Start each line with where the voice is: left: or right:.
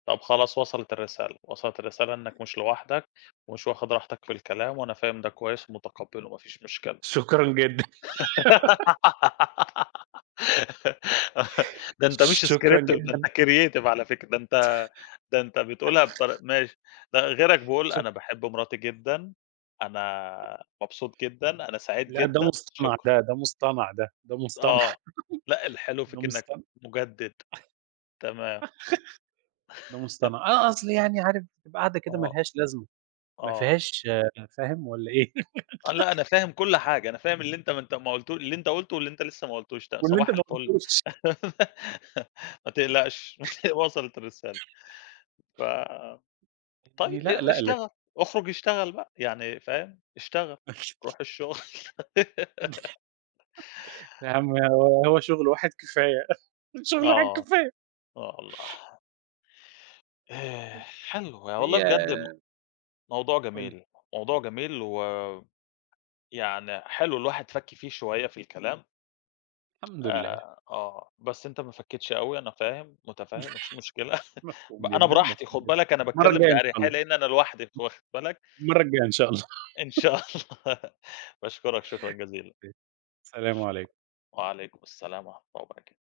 left: طب خلاص وصلت الرسالة، وصلت الرسالة إنك مش لوحدك، ومش واخد راحتك في الكلام، وأنا فاهم ده كويس ومتقبّله، ما فيش مشكلة.
right: شكرًا جدًا.
left: ده أنت مش
right: شكرًا
left: scripted، ده أنت
right: جدًا.
left: creative على فكرة. ده أنت ده أنت بتقولها بطر-– ماشي. ده غيرك بيقول: "أنا
right: شك
left: باحب مراتي جدًا.
right: [unintelligible]
left: أنا مبسوط جدًا. أنا سعيد
right: لأ، ده
left: جدًا.
right: مصطنَع،
left: شكرًا."
right: ده ده مصطنَع ده، ده مصطنَع،
left: آه. لأ، الحلو
right: ده
left: فيك إنك
right: مصطنَع.
left: مُجدد. تمام.
right: ده مصطنَع. آه، أصل يعني عارف بتبقى قعدة كده ما
left: آه.
right: لهاش لازمة، ما
left: آه.
right: فيهاش فاهم والَّا إيه؟
left: لأ، أنا فاهم كُلّ حاجة. أنا فاهم اللي أنت ما انت ما قلت اللي أنت قُلته، واللي أنت لسه ما قلتوش ده، ت
right: واللي أنت
left: صباح
right: ما
left: الفل.
right: قلتوش.
left: ما تقلقش، وصلت الرسالة. ف طي
right: يعني لأ،
left: أ
right: لأ، لأ.
left: اشتغل، اخرج اشتغل بقى، يعني فاهم، اشتغل. روح الشغل.
right: يا عم هو هو شغل واحد كفاية، شغل واحد
left: آه،
right: كفاية.
left: آه والله.
right: [unintelligible]
left: حلو، ي والله
right: هي
left: بجد م موضوع
right: قُل لي.
left: جميل، موضوع جميل ويعني، حلو الواحد فك فيه شوية في الكلام.
right: الحمد لله.
left: آآ، آه، بس أنت ما فكيتش أوي، أنا فاهم، متفهّم، مفيش مشكلة، ب
right: مفهوم
left: أنا
right: جدًا،
left: براحتي،
right: مفهوم
left: خُد
right: جدًا.
left: بالك، أنا
right: المرّة
left: باتكلم
right: الجاية إن شاء
left: بأريحية
right: ال [unintelligible]
left: لأن أنا لوحدي، واخد بالك؟
right: المرّة الجاية إن شاء الله.
left: إن شاء الله. باشكرك شكرًا جزيلًا،
right: أ السلام
left: شكرًا،
right: عليكم.
left: وعليكم السلام ورحمة الله وبركاته.